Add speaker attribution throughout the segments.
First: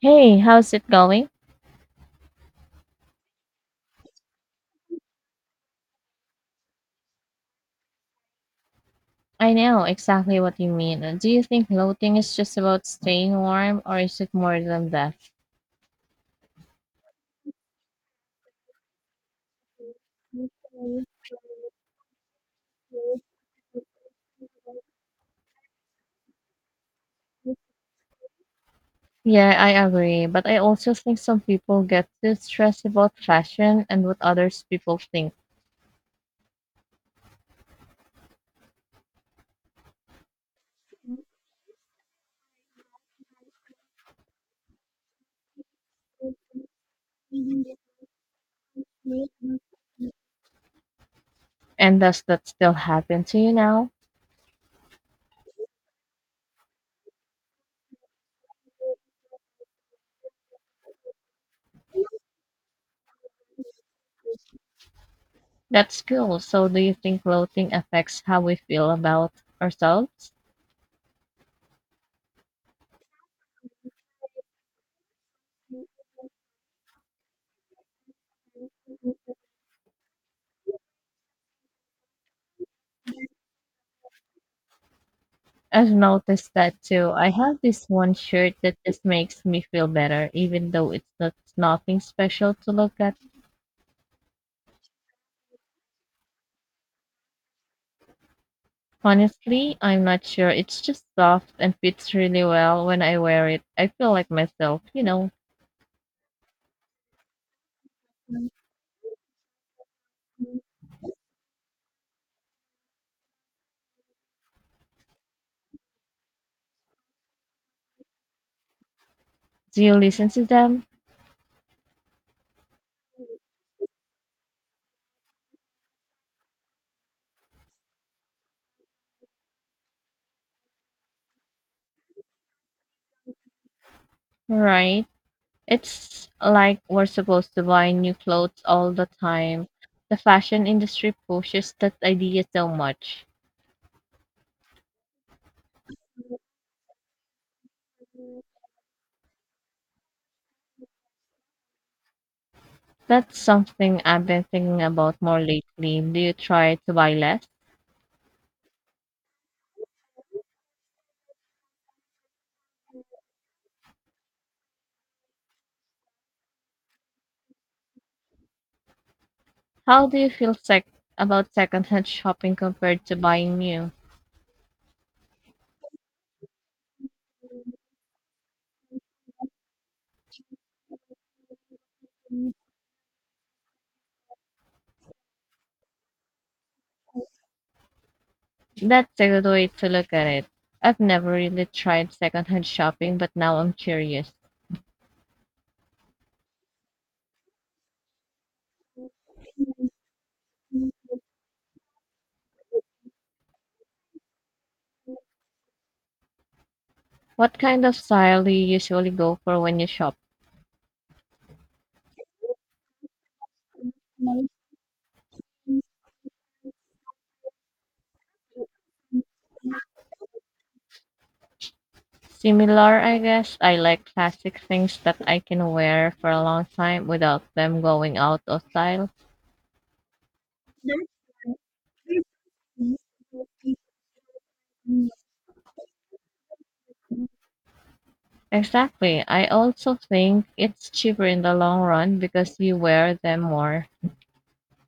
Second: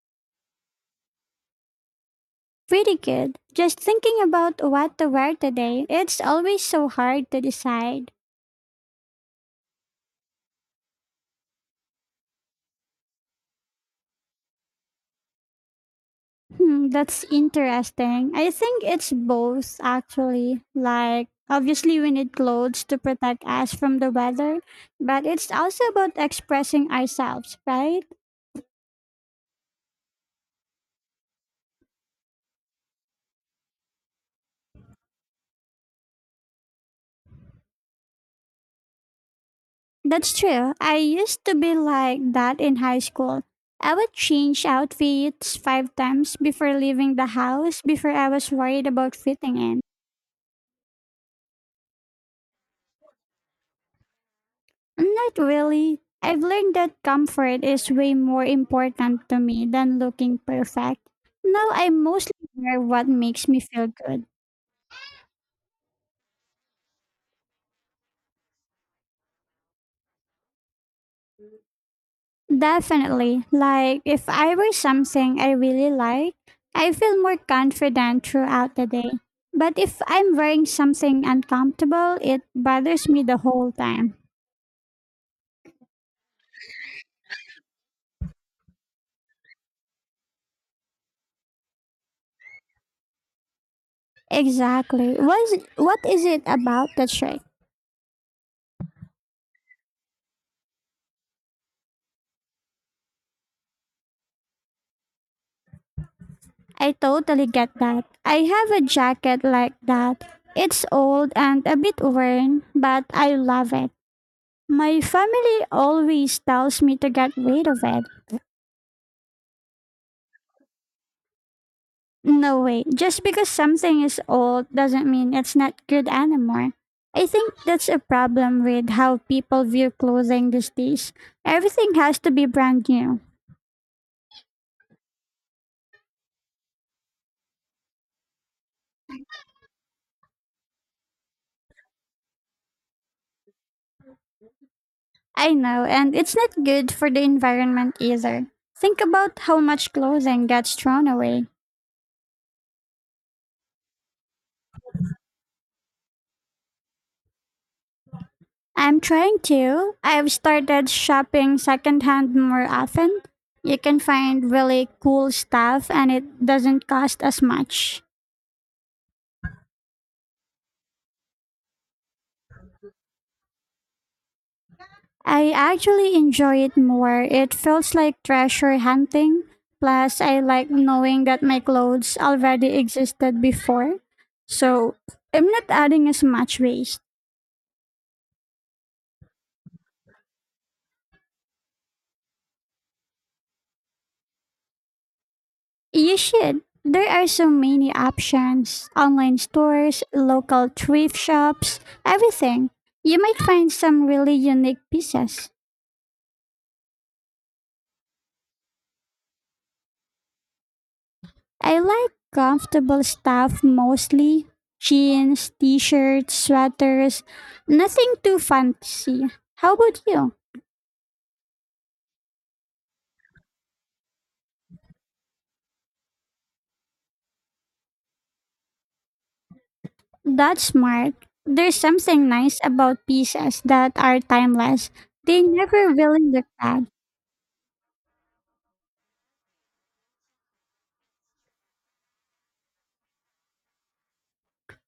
Speaker 1: Hey, how's it going?
Speaker 2: Pretty good. Just thinking about what to wear today, it's always so hard to decide.
Speaker 1: I know exactly what you mean. Do you think bloating is just about staying warm, or is it more than that?
Speaker 2: Hmm, that's interesting. I think it's both, actually. Like, obviously, we need clothes to protect us from the weather, but it's also about expressing ourselves, right?
Speaker 1: Yeah, I agree. But I also think some people get too stressed about fashion and what others people think.
Speaker 2: That's true. I used to be like that in high school. I would change outfits five times before leaving the house before I was worried about fitting in.
Speaker 1: And does that still happen to you now?
Speaker 2: Not really. I've learned that comfort is way more important to me than looking perfect. Now I mostly wear what makes me feel good.
Speaker 1: That's cool. So do you think bloating affects how we feel about ourselves?
Speaker 2: Definitely. Like, if I wear something I really like, I feel more confident throughout the day. But if I'm wearing something uncomfortable, it bothers me the whole time.
Speaker 1: I've noticed that too. I have this one shirt that just makes me feel better, even though it's not nothing special to look at.
Speaker 2: Exactly. What is it about the shirt?
Speaker 1: Honestly, I'm not sure. It's just soft and fits really well when I wear it. I feel like myself, you know.
Speaker 2: I totally get that. I have a jacket like that. It's old and a bit worn, but I love it. My family always tells me to get rid of it.
Speaker 1: Do you listen to them?
Speaker 2: No way, just because something is old doesn't mean it's not good anymore. I think that's a problem with how people view clothing these days. Everything has to be brand new.
Speaker 1: Right? It's like we're supposed to buy new clothes all the time. The fashion industry pushes that idea so much.
Speaker 2: I know, and it's not good for the environment either. Think about how much clothing gets thrown away.
Speaker 1: That's something I've been thinking about more lately. Do you try to buy less?
Speaker 2: I'm trying to. I've started shopping secondhand more often. You can find really cool stuff and it doesn't cost as much.
Speaker 1: How do you feel sec- About secondhand shopping compared to buying new?
Speaker 2: I actually enjoy it more. It feels like treasure hunting. Plus, I like knowing that my clothes already existed before. So, I'm not adding as much waste.
Speaker 1: That's a good way to look at it. I've never really tried secondhand shopping, but now I'm curious.
Speaker 2: You should. There are so many options online stores, local thrift shops, everything. You might find some really unique pieces.
Speaker 1: What kind of style do you usually go for when you shop?
Speaker 2: I like comfortable stuff mostly jeans, t shirts, sweaters, nothing too fancy. How about you?
Speaker 1: Similar, I guess. I like classic things that I can wear for a long time without them going out of style.
Speaker 2: That's smart. There's something nice about pieces that are timeless, they never really look bad.
Speaker 1: Exactly. I also think it's cheaper in the long run because you wear them more.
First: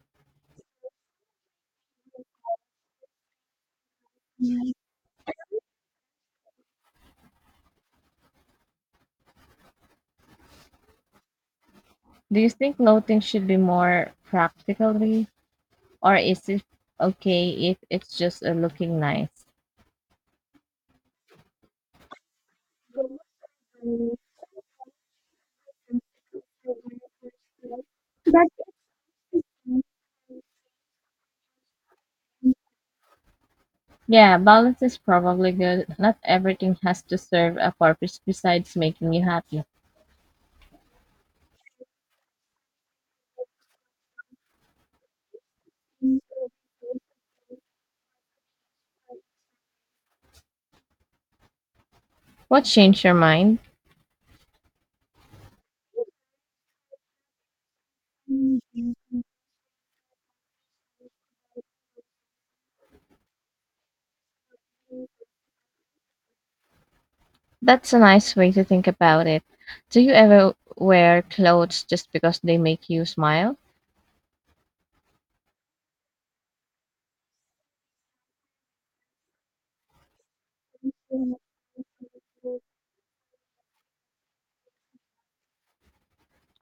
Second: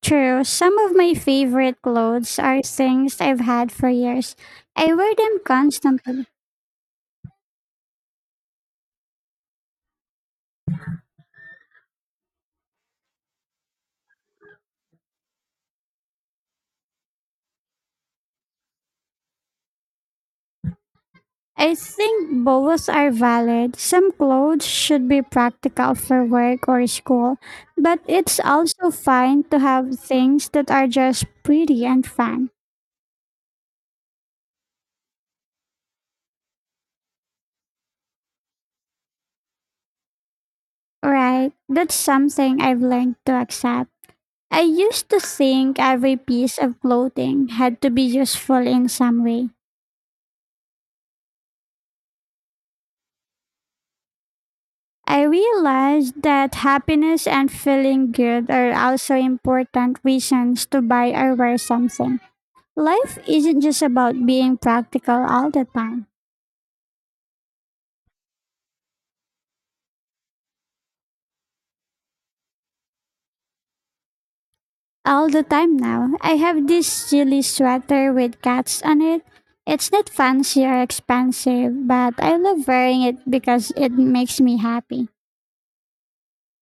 Speaker 2: True, some of my favorite clothes are things I've had for years. I wear them constantly.
Speaker 1: Do you think clothing should be more practical? Or is it okay if it's just looking nice?
Speaker 2: I think both are valid. Some clothes should be practical for work or
Speaker 1: But
Speaker 2: school, but it's also fine to have things that are just pretty and fun.
Speaker 1: yeah, balance is probably good. Not everything has to serve a purpose besides making you happy.
Speaker 2: Right? That's something I've learned to accept. I used to think every piece of clothing had to be useful in some way.
Speaker 1: What changed your mind?
Speaker 2: I realized that happiness and feeling good are also important reasons to buy or wear something. Life isn't just about being practical all the time.
Speaker 1: That's a nice way to think about it. Do you ever wear clothes just because they make you smile?
Speaker 2: All the time now, I have this silly sweater with cats on it. It's not fancy or expensive, but I love wearing it because it makes me happy.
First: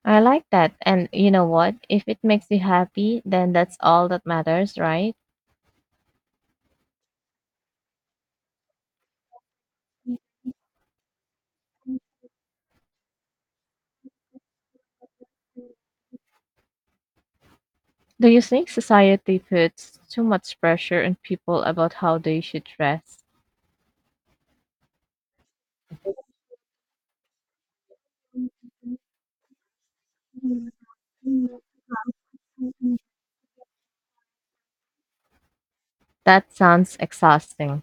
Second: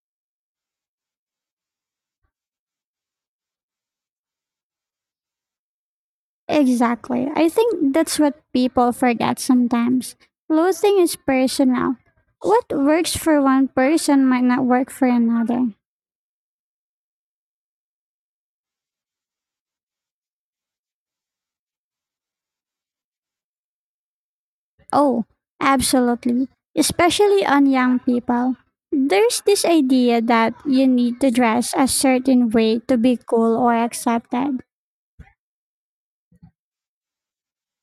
Speaker 1: I like that. And you know what? If it makes you happy, then that's all that matters, right?
Speaker 2: Exactly. I think that's what people forget sometimes. Clothing is personal. What works for one person might not work for another.
Speaker 1: Do you think society puts too much pressure on people about how they should dress?
Speaker 2: Oh, absolutely. Especially on young people. There's this idea that you need to dress a certain way to be cool or accepted.
Speaker 1: That sounds exhausting,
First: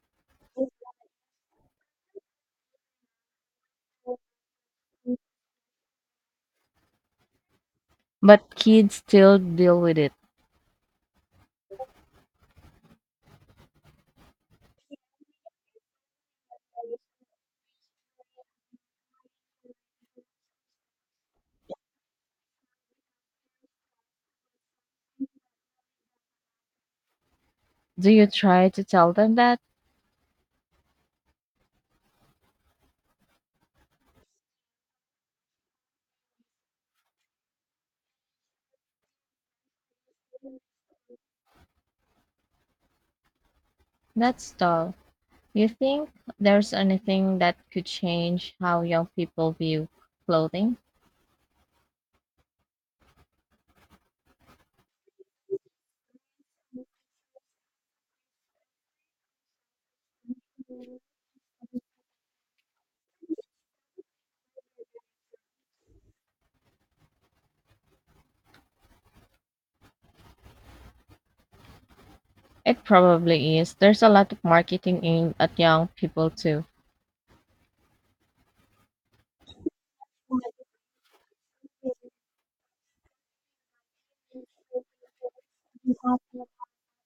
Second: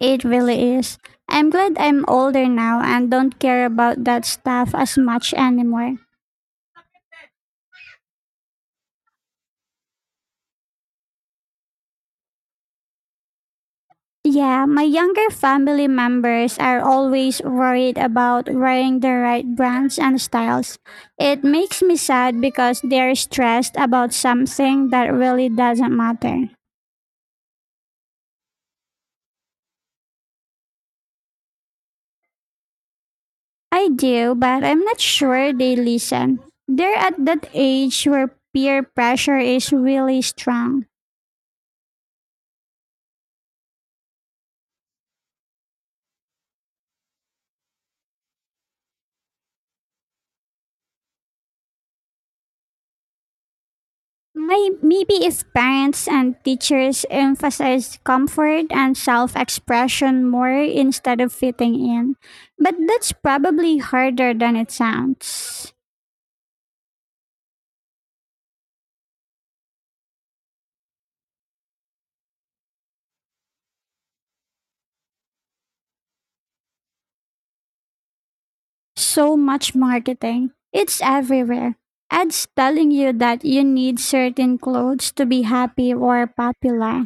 Speaker 2: It really is. I'm glad I'm older now and don't care about that stuff as much anymore.
Speaker 1: but kids still deal with it.
Speaker 2: Yeah, my younger family members are always worried about wearing the right brands and styles. It makes me sad because they're stressed about something that really doesn't matter.
Speaker 1: Do you try to tell them that?
Speaker 2: I do, but I'm not sure they listen. They're at that age where peer pressure is really strong.
Speaker 1: That's dull. You think there's anything that could change how young people view clothing?
Speaker 2: Maybe if parents and teachers emphasize comfort and self expression more instead of fitting in. But that's probably harder than it sounds.
Speaker 1: It probably is. There's a lot of marketing aimed at young people too.
Speaker 2: So much marketing, it's everywhere. Ads telling you that you need certain clothes to be happy or popular.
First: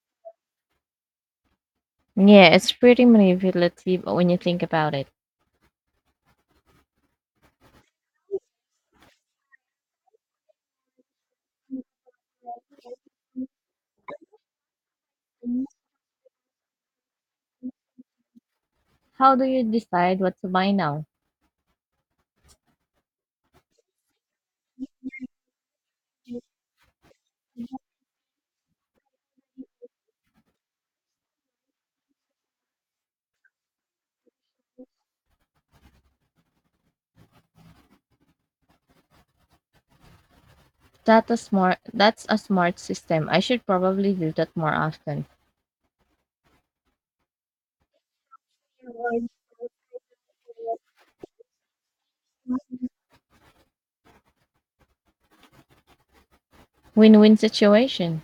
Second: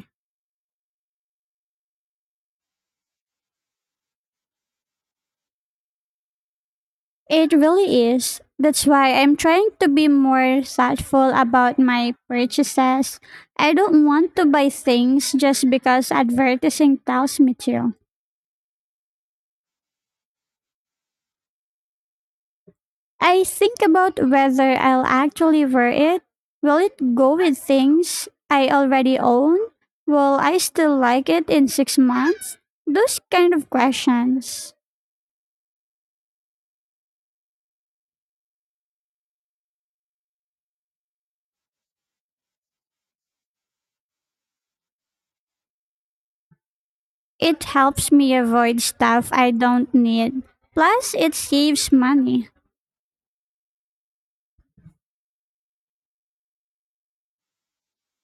Speaker 1: Yeah, it's pretty manipulative when you think about it.
Speaker 2: It really is. That's why I'm trying to be more thoughtful about my purchases. I don't want to buy things just because advertising tells me to.
Speaker 1: How do you decide what to buy now?
Speaker 2: I think about whether I'll actually wear it. Will it go with things I already own? Will I still like it in 6 months? Those kind of questions.
Speaker 1: That a smart that's a smart system. I should probably do that more often.
Speaker 2: It helps me avoid stuff I don't need. Plus, it saves money.
Speaker 1: Win-win situation.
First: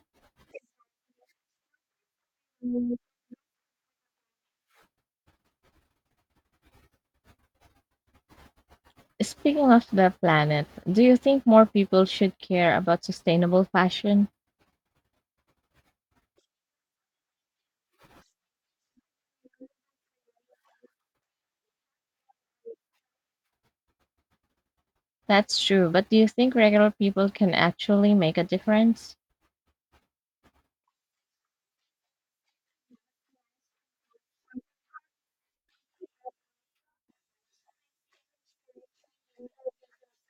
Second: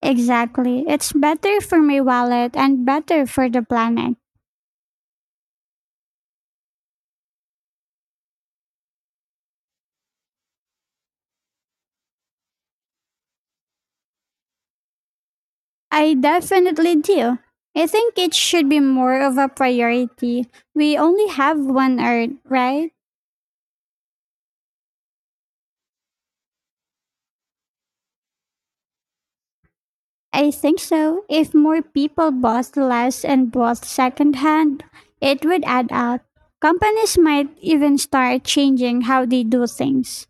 Speaker 2: Exactly. It's better for my wallet and better for the planet.
Speaker 1: Speaking of the planet, do you think more people should care about sustainable fashion?
Speaker 2: I definitely do. I think it should be more of a priority. We only have one Earth, right?
Speaker 1: That's true, but do you think regular people can actually make a difference?
Speaker 2: I think so. If more people bought less and bought secondhand, it would add up. Companies might even start changing how they do things.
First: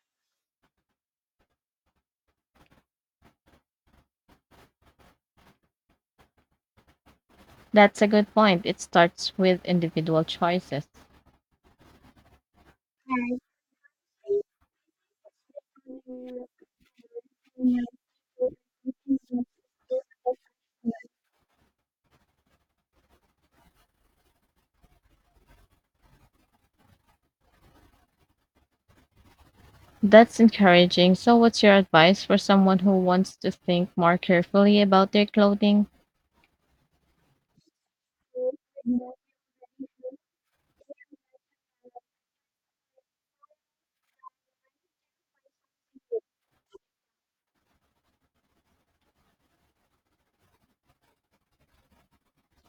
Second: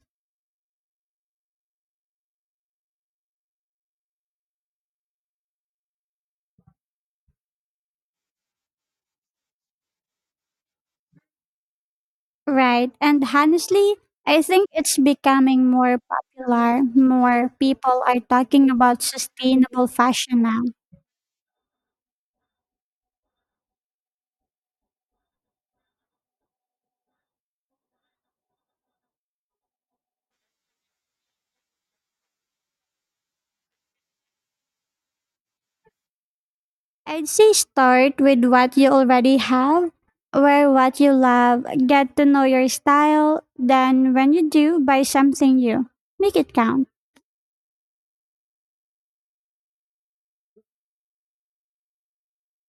Speaker 1: That's a good point. It starts with individual choices.
Speaker 2: Right. And honestly, I think it's becoming more popular. More people are talking about sustainable fashion now.
Speaker 1: That's encouraging. So, what's your advice for someone who wants to think more carefully about their clothing?
Speaker 2: I'd say start with what you already have, wear what you love, get to know your style. Then, when you do, buy something new. Make it count.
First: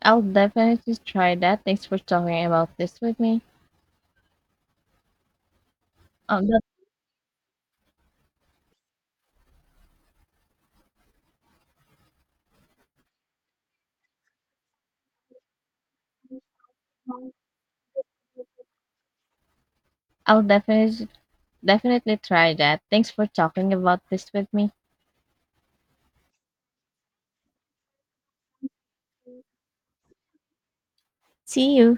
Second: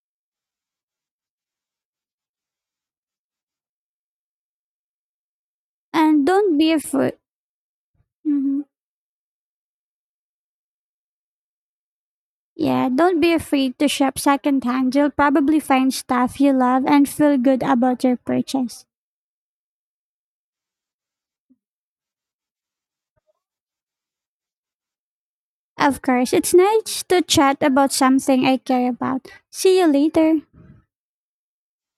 Speaker 1: I'll definitely try that. Thanks for talking about this with me.
Speaker 2: And
Speaker 1: Um,
Speaker 2: don't
Speaker 1: that-
Speaker 2: be afraid. Mhm. Yeah, don't be afraid to shop secondhand. You'll probably find stuff you love and feel good about your purchase.
Speaker 1: I'll definitely try that. Thanks for talking about this with me.
Speaker 2: Of course, it's nice to chat about something I care about. See you later.
Speaker 1: See you.